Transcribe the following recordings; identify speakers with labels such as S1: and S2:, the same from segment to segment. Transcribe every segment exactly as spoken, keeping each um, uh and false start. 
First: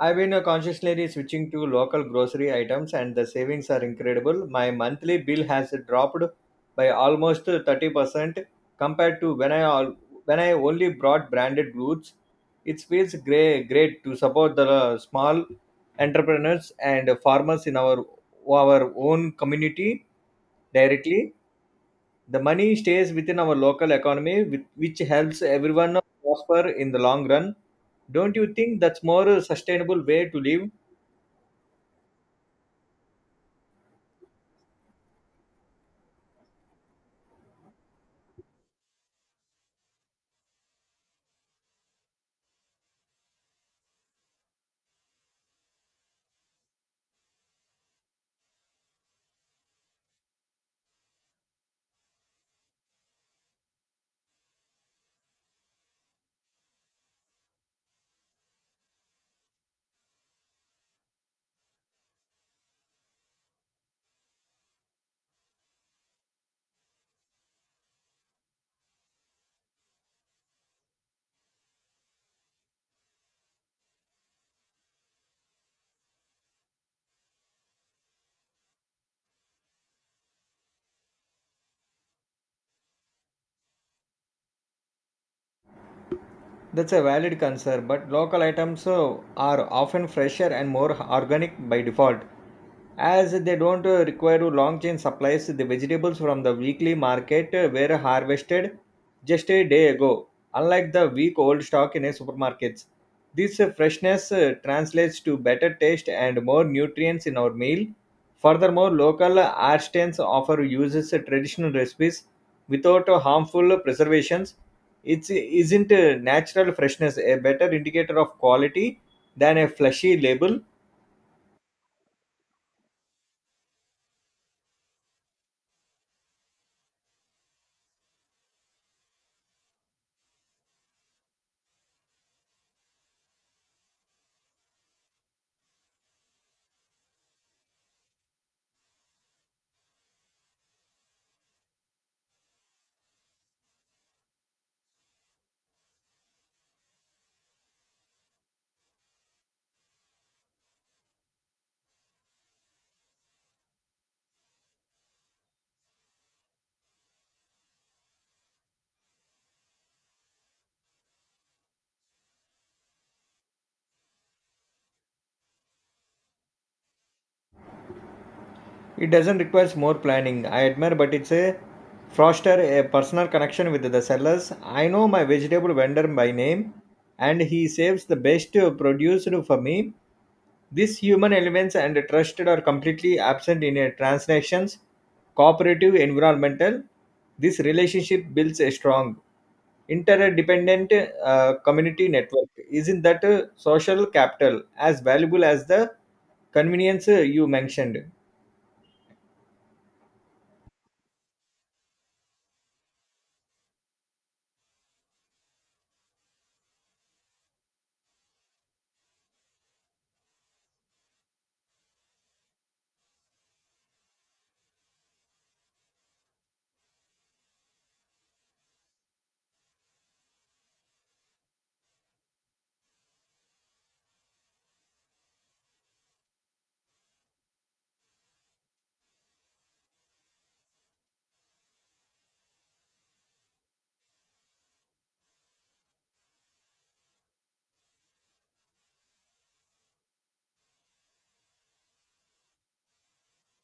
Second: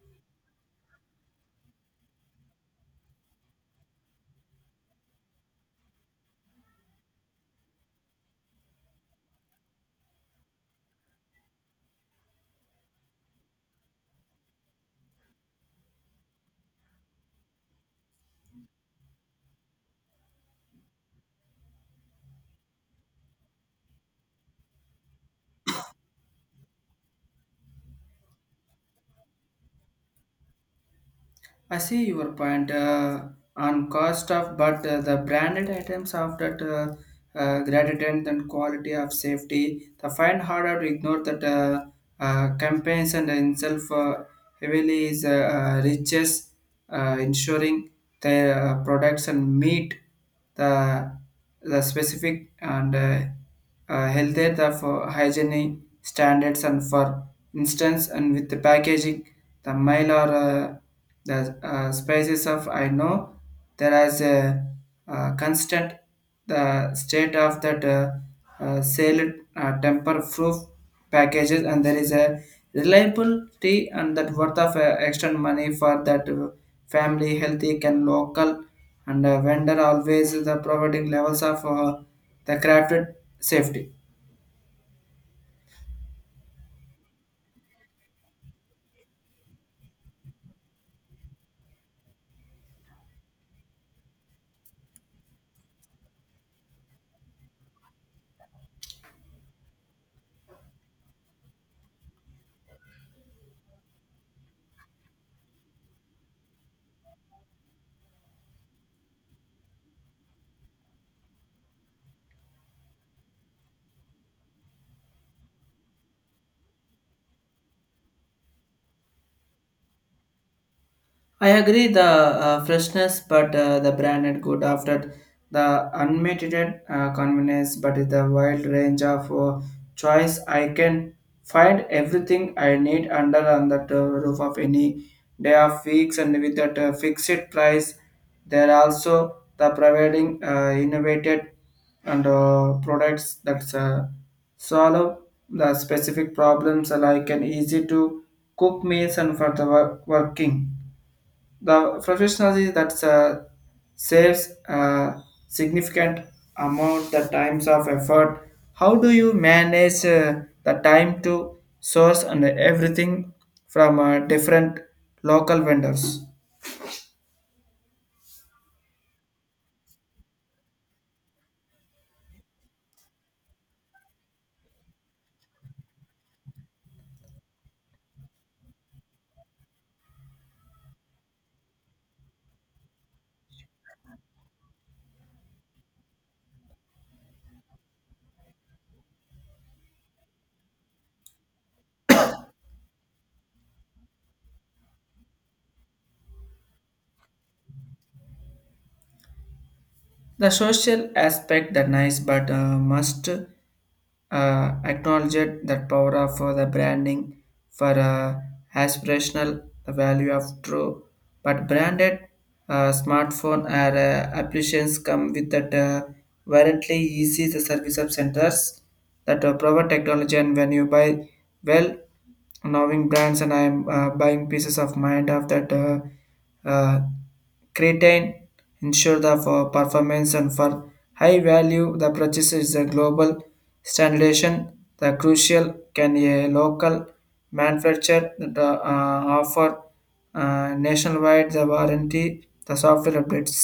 S1: I've been uh, consciously switching to local grocery items, and the savings are incredible. My monthly bill has dropped by almost thirty percent compared to when I al- when I only brought branded goods. It feels great, great to support the uh, small entrepreneurs and farmers in our our own community directly. The money stays within our local economy, with- which helps everyone prosper in the long run. Don't you think that's more a sustainable way to live?
S2: I see your point, uh, on cost of, but uh, the branded items of that uh, uh, gratitude and quality of safety, the find harder to ignore that uh, uh, campaigns and itself uh, heavily is uh, uh, riches uh, ensuring their uh, products and meet the the specific and uh, uh, healthier the for hygiene standards and for instance and with the packaging the mile or uh, the uh, spices of I know there is a uh, constant the state of that uh, uh, sale uh, temper proof packages and there is a reliability and that worth of uh, extra money for that uh, family healthy can local and uh, vendor always the providing levels of uh, the crafted safety.
S1: That's a valid concern, but local items uh, are often fresher and more organic by default, as they don't uh, require long chain supplies. The vegetables from the weekly market uh, were harvested just a day ago, unlike the week old stock in a supermarkets. This uh, freshness uh, translates to better taste and more nutrients in our meal. Furthermore, local artisans offer uses uh, traditional recipes without uh, harmful preservations. It isn't uh, natural freshness a better indicator of quality than a flashy label?
S2: I agree the uh, freshness, but uh, the branded good after the unmitigated uh, convenience, but with the wide range of uh, choice, I can find everything I need under on that uh, roof of any day of weeks and with that uh, fixed price. There are also the providing uh, innovated and uh, products that uh, solve the specific problems like an easy to cook meals and for the wor- working. The professionalism that uh, saves a significant amount the times of effort. How do you manage uh, the time to source and everything from uh, different local vendors?
S1: It doesn't require more planning. I admire, but it's a foster a personal connection with the sellers. I know my vegetable vendor by name, and he saves the best uh, produce for me. These human elements and trusted are completely absent in a transactions, cooperative environmental. This relationship builds a strong interdependent uh, community network. Isn't that uh, social capital as valuable as the convenience uh, you mentioned?
S2: The social aspect that nice, but uh, must uh, acknowledge it, that power of uh, the branding for uh, aspirational the value of true. But branded uh, smartphone or uh, applications come with that uh, variantly easy the service of centers that uh, provide technology and when you buy well knowing brands and I'm uh, buying pieces of mind of that uh, uh, creatine ensure the for performance and for high value the purchase is a global standardization the crucial can a local manufacturer the, uh, offer uh, nationwide the warranty the software updates.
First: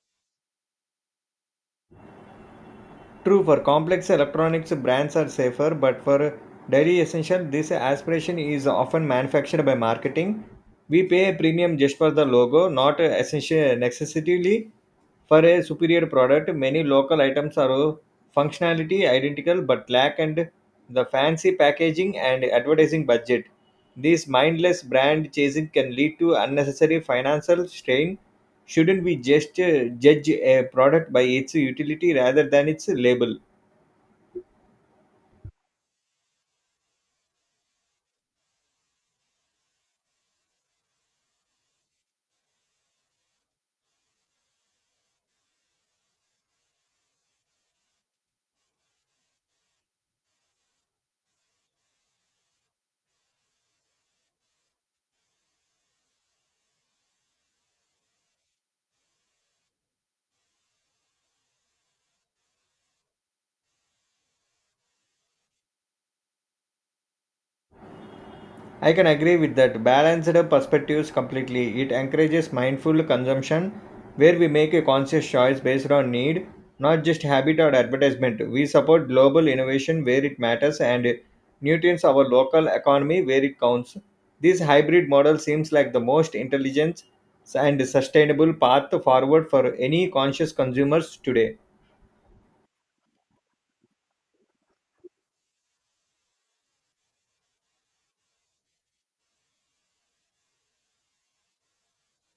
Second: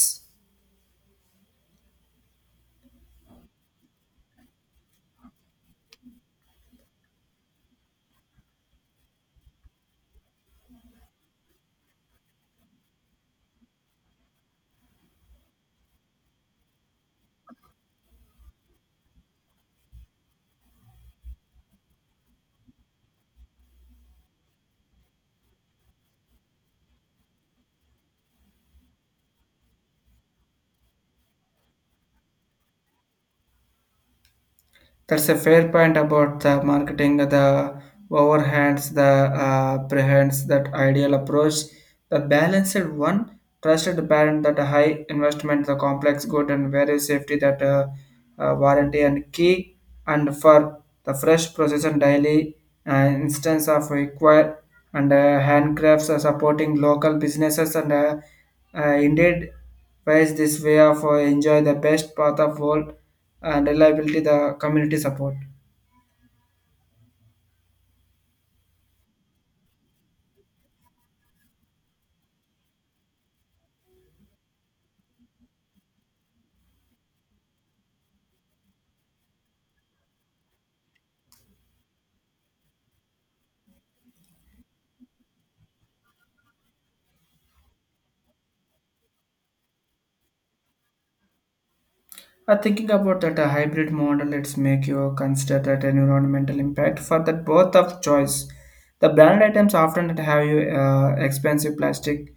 S1: True, for complex electronics, brands are safer, but for daily essential, this aspiration is often manufactured by marketing. We pay a premium just for the logo, not essentially necessarily for a superior product. Many local items are functionality identical but lack and the fancy packaging and advertising budget. This mindless brand chasing can lead to unnecessary financial strain. Shouldn't we just uh, judge a product by its utility rather than its label?
S2: That's a fair point about the marketing. The overhands, the uh, prehends, that ideal approach, the balanced one, trusted parent, that high investment, the complex good, and very safety, that uh, uh, warranty and key, and for the fresh process and daily uh, instance of require and uh, handcrafts are supporting local businesses and uh, uh, indeed ways this way of uh, enjoy the best path of world and reliability the community support.
S1: I can agree with that. Balanced perspectives completely. It encourages mindful consumption where we make a conscious choice based on need, not just habit or advertisement. We support global innovation where it matters and nutrients our local economy where it counts. This hybrid model seems like the most intelligent and sustainable path forward for any conscious consumers today.
S2: Uh, thinking about that uh, hybrid model, it's make you consider that environmental impact for that both of choice. The brand items often have you uh, expensive plastic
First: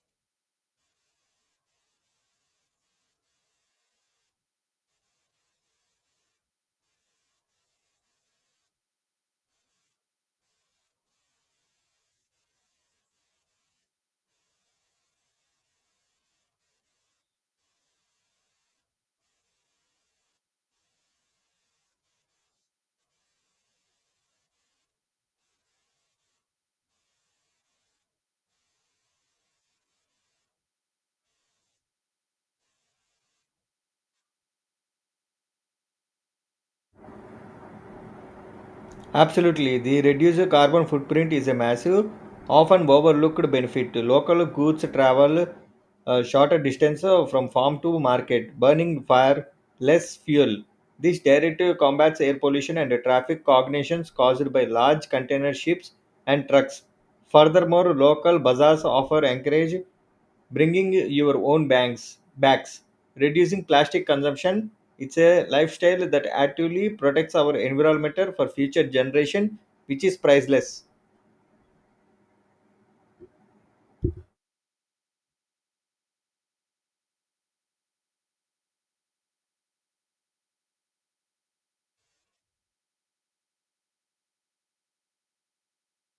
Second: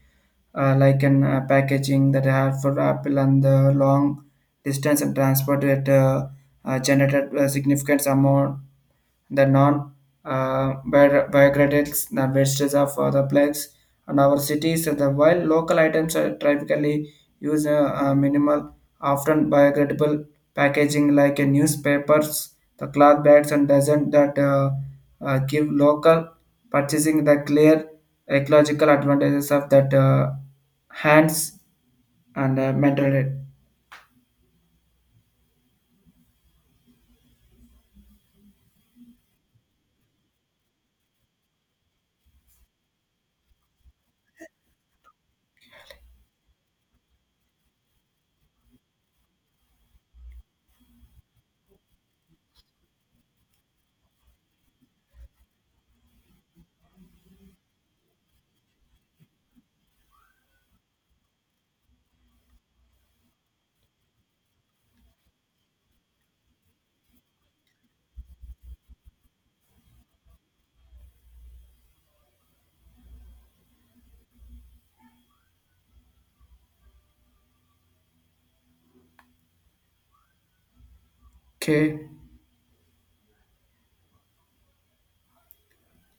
S2: uh, like an uh, packaging that have for Apple and the long distance and transport that uh, uh, generated a significant amount the non-biodegradable biodegradables the wastes of uh, the plants and our cities. The while local items are typically use uh, uh, minimal, often biodegradable packaging like uh, newspapers, the cloth bags, and doesn't that uh, uh, give local purchasing the clear ecological advantages of that uh, hands and uh, mental health.
S1: Absolutely, the reduced carbon footprint is a massive, often overlooked benefit. Local goods travel a shorter distance uh, from farm to market, burning far less fuel. This directly combats air pollution and traffic cognitions caused by large container ships and trucks. Furthermore, local bazaars offer encourage bringing your own bags, bags, reducing plastic consumption. It's a lifestyle that actively protects our environment for future generation, which is priceless.
S2: Okay.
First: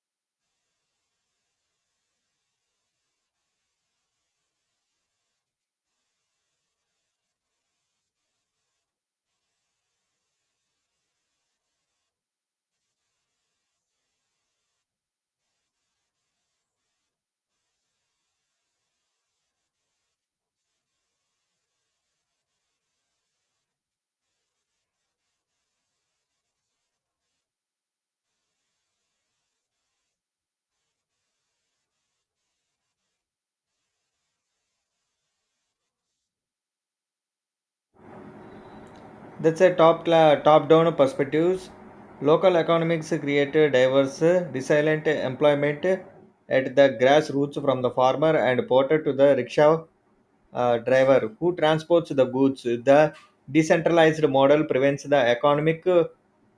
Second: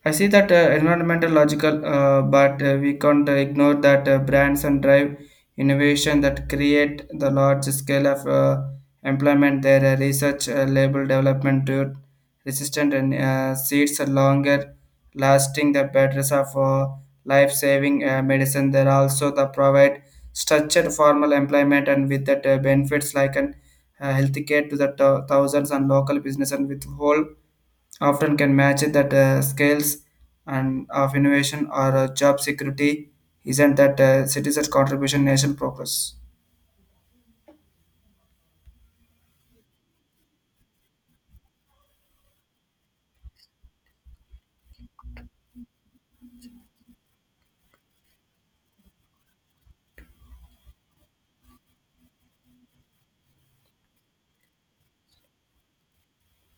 S2: I see that uh, environmental logical, uh, but uh, we can't uh, ignore that uh, brands and drive innovation that create the large scale of uh, employment. Their uh, research, uh, label development, to resistant and uh, seeds are longer lasting. The batteries of uh, life saving uh, medicine. They also the provide structured formal employment and with that uh, benefits like an uh, healthcare to the thou- thousands and local business and with whole often can match that uh, scales and of innovation or uh, job security. Isn't that uh, citizens contribution nation progress?
S1: That's a top cla- top down perspectives. Local economics create diverse, resilient employment at the grassroots from the farmer and porter to the rickshaw uh, driver who transports the goods. The decentralized model prevents the economic uh,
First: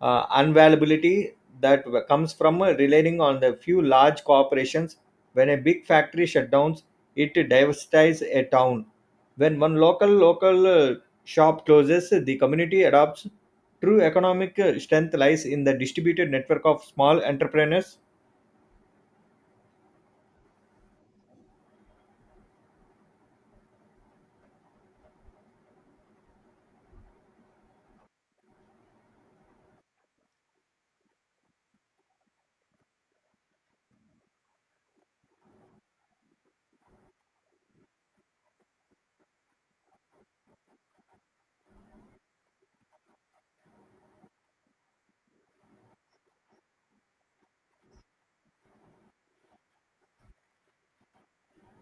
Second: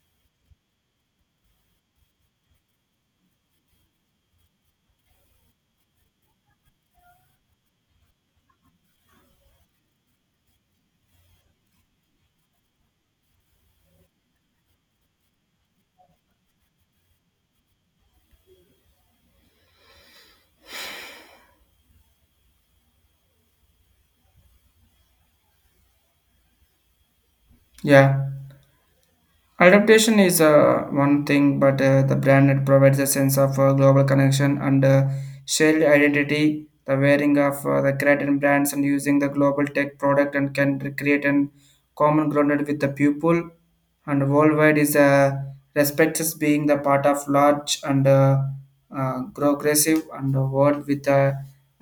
S1: unavailability that w- comes from relying on the few large corporations. When a big factory shutdowns, it diversifies a town. When one local local uh, shop closes, the community adopts. True economic strength lies in the distributed network of small entrepreneurs.
S2: Yeah, adaptation is uh, one thing, but uh, the brand it provides a sense of uh, global connection and uh, shared identity the wearing of uh, the creating brands and using the global tech product and can create an common grounded with the pupil and worldwide is uh, respects as being the part of large and uh, uh, progressive and a world with uh,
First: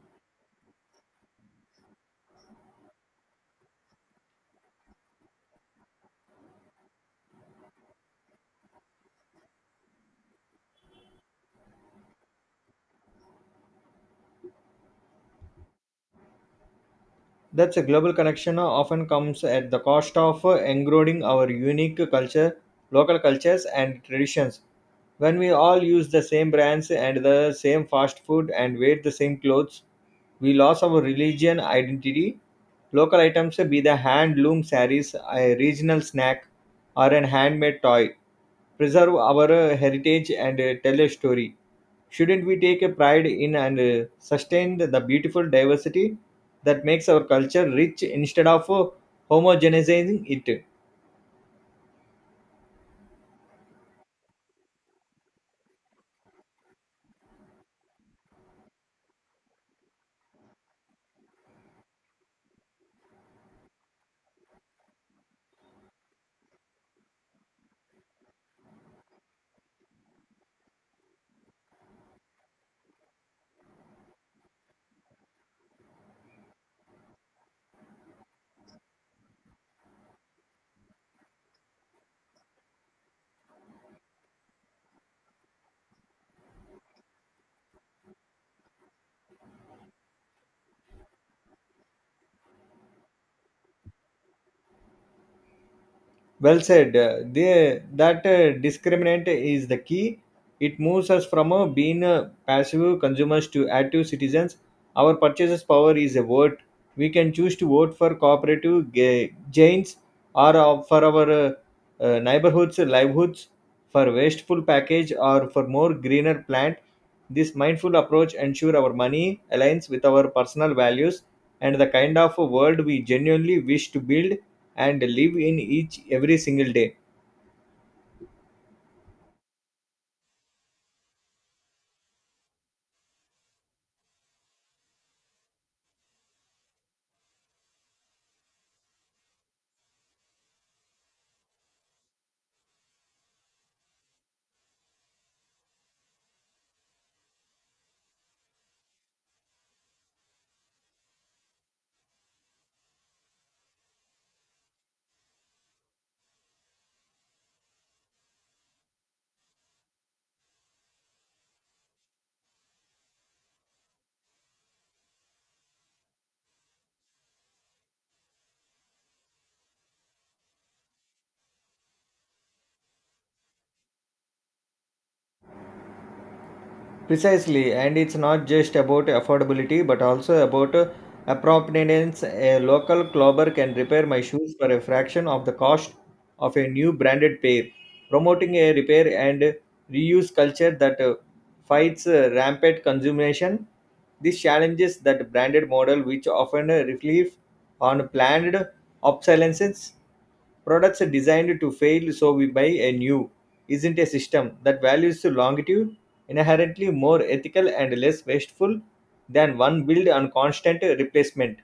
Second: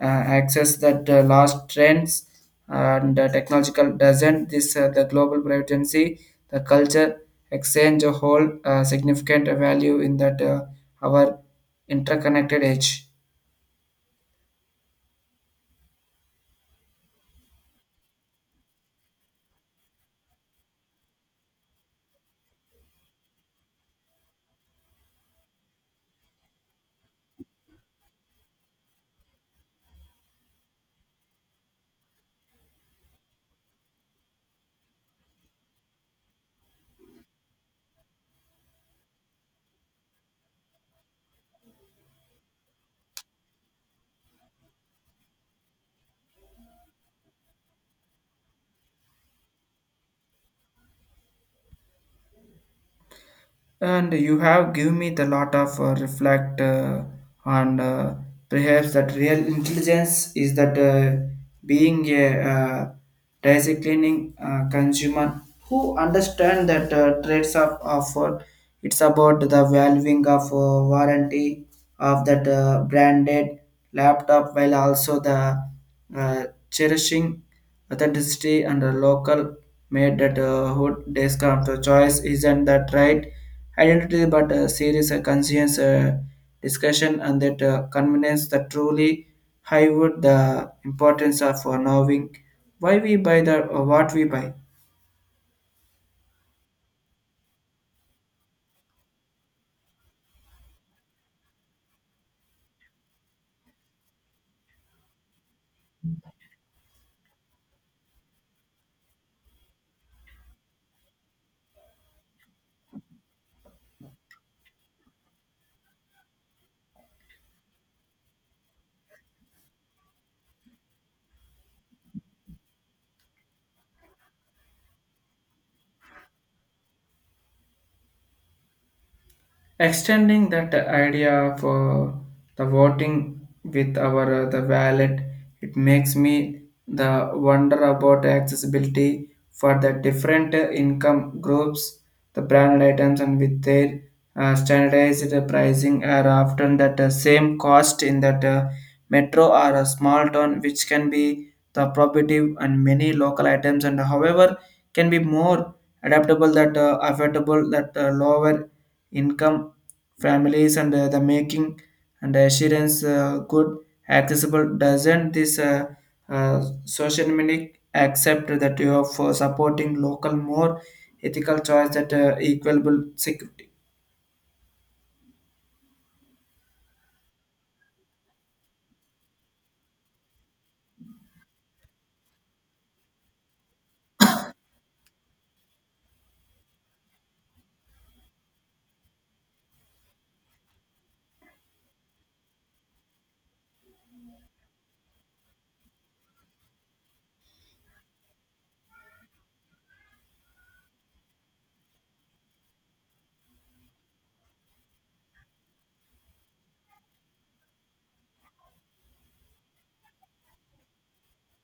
S2: uh, access that uh, last trends and uh, technological. Doesn't this uh, the global privacy the culture exchange a whole uh, significant value in that uh, our interconnected age?
S1: That's a global connection often comes at the cost of eroding our unique culture, local cultures, and traditions. When we all use the same brands and the same fast food and wear the same clothes, we lost our religion identity. Local items be the hand loom sarees, a regional snack, or an handmade toy preserve our uh, heritage and uh, tell a story. Shouldn't we take a pride in and uh, sustain the beautiful diversity that makes our culture rich instead of uh, homogenizing it?
S2: And you have given me the lot of uh, reflect uh, on uh, perhaps that real intelligence is that uh, being a uh, disciplining uh, consumer who understand that uh, trades of offer. It's about the valuing of uh, warranty of that uh, branded laptop while also the uh, cherishing authenticity and the local made that uh, hood desk of the choice. Isn't that right identity but a serious uh, conscience uh, discussion and that uh, convenience that truly highwood the importance of uh, knowing why we buy the or what we buy?
S1: Well said. Uh, They, that uh, discriminant is the key. It moves us from uh, being uh, passive consumers to active citizens. Our purchases power is a vote. We can choose to vote for cooperative ga- gains or uh, for our uh, uh, neighborhoods, livelihoods, for wasteful package or for more greener plant. This mindful approach ensure our money aligns with our personal values and the kind of a world we genuinely wish to build and live in each every single day.
S2: Extending that idea for the voting with our uh, the wallet, it makes me the wonder about accessibility for the different uh, income groups. The branded items and with their uh, standardized pricing are often that uh, same cost in that uh, metro or a small town, which can be the prohibitive, and many local items and however can be more adaptable that uh, affordable that uh, lower income families and uh, the making and assurance uh, good accessible. Doesn't this uh, uh, social media accept that you are for supporting local more ethical choice that uh, equable security?
S1: Precisely, and it's not just about affordability but also about uh, appropriateness. A local clobber can repair my shoes for a fraction of the cost of a new branded pair, promoting a repair and reuse culture that uh, fights uh, rampant consumption. This challenges that branded model, which often uh, relief on planned obsolescence. Products are designed to fail, so we buy a new. Isn't a system that values longitude inherently more ethical and less wasteful than one built on constant replacement?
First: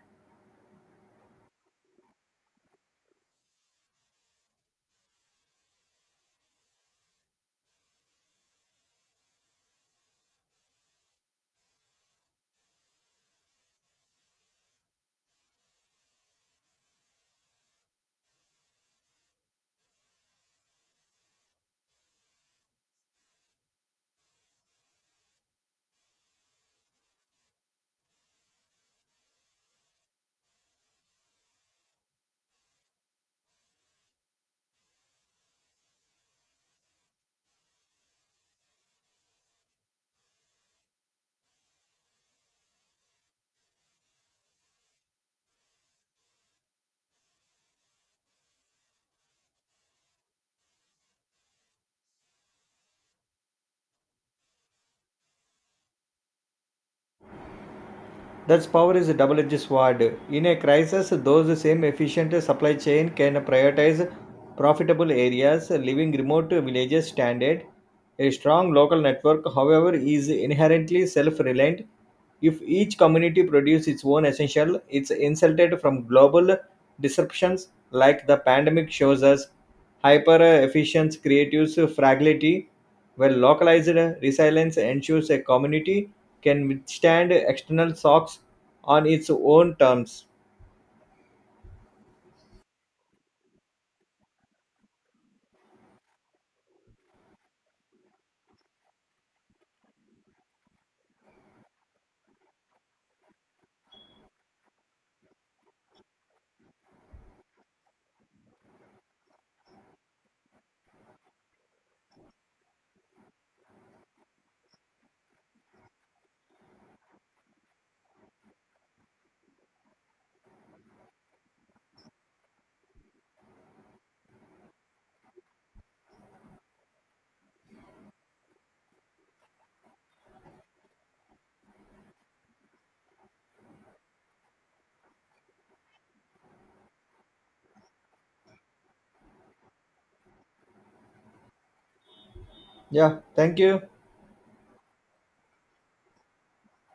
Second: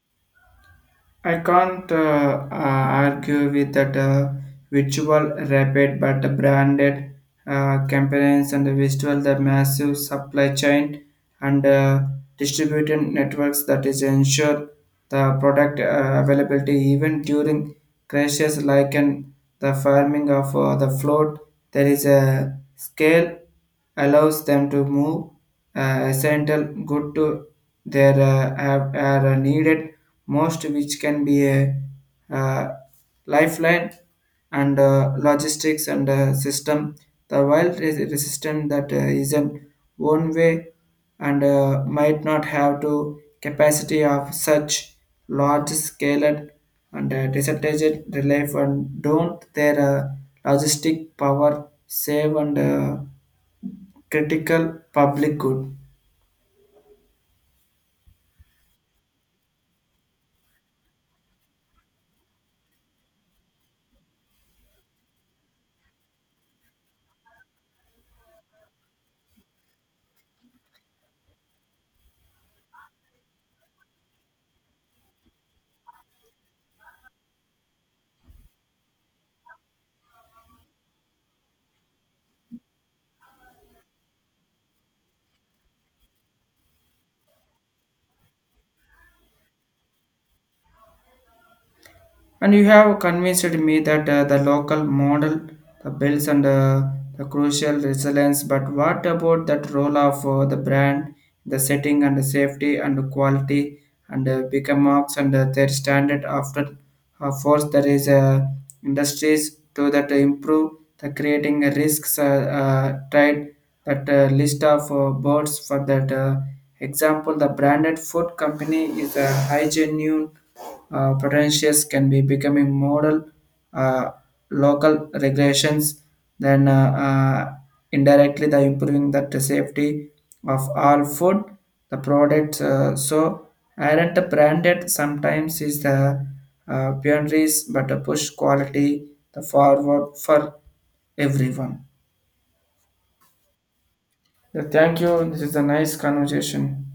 S2: I can't uh, uh, argue with that uh, visual rapid, but the branded uh, campaigns and the visual the massive supply chain and uh, distributed networks that is ensure the product uh, availability even during crashes like in the farming of uh, the float. There is a scale allows them to move uh, essential good to their uh, have, are needed most, which can be a uh, lifeline and uh, logistics and uh, system. The wild is resistant that uh, is an one way and uh, might not have to capacity of such large scale and uh, disadvantaged relief. And don't their uh, logistic power save and uh, critical public good?
S1: That's power is a double edged sword. In a crisis, those same efficient supply chain can prioritize profitable areas, leaving remote villages stranded. A strong local network, however, is inherently self reliant. If each community produces its own essential, it's insulted from global disruptions like the pandemic shows us. Hyper efficient creates fragility well, localized resilience ensures a community can withstand external shocks on its own terms.
S2: And you have convinced me that uh, the local model, the bills and uh, the crucial resilience, but what about that role of uh, the brand, the setting and the safety and the quality and uh, bigger marks and uh, their standard after uh, force there is uh, industries to that improve the creating risks uh, uh, tried that uh, list of uh, birds for that uh, Example: the branded food company is a high genuine uh, potentials can be becoming model uh, local regulations then uh, uh, indirectly the improving that the safety of all food the products uh, so aren't the branded sometimes is the uh, pioneers but a push quality the forward for everyone?
S1: Yeah, thank you.
S2: Yeah, thank you, this is a nice conversation.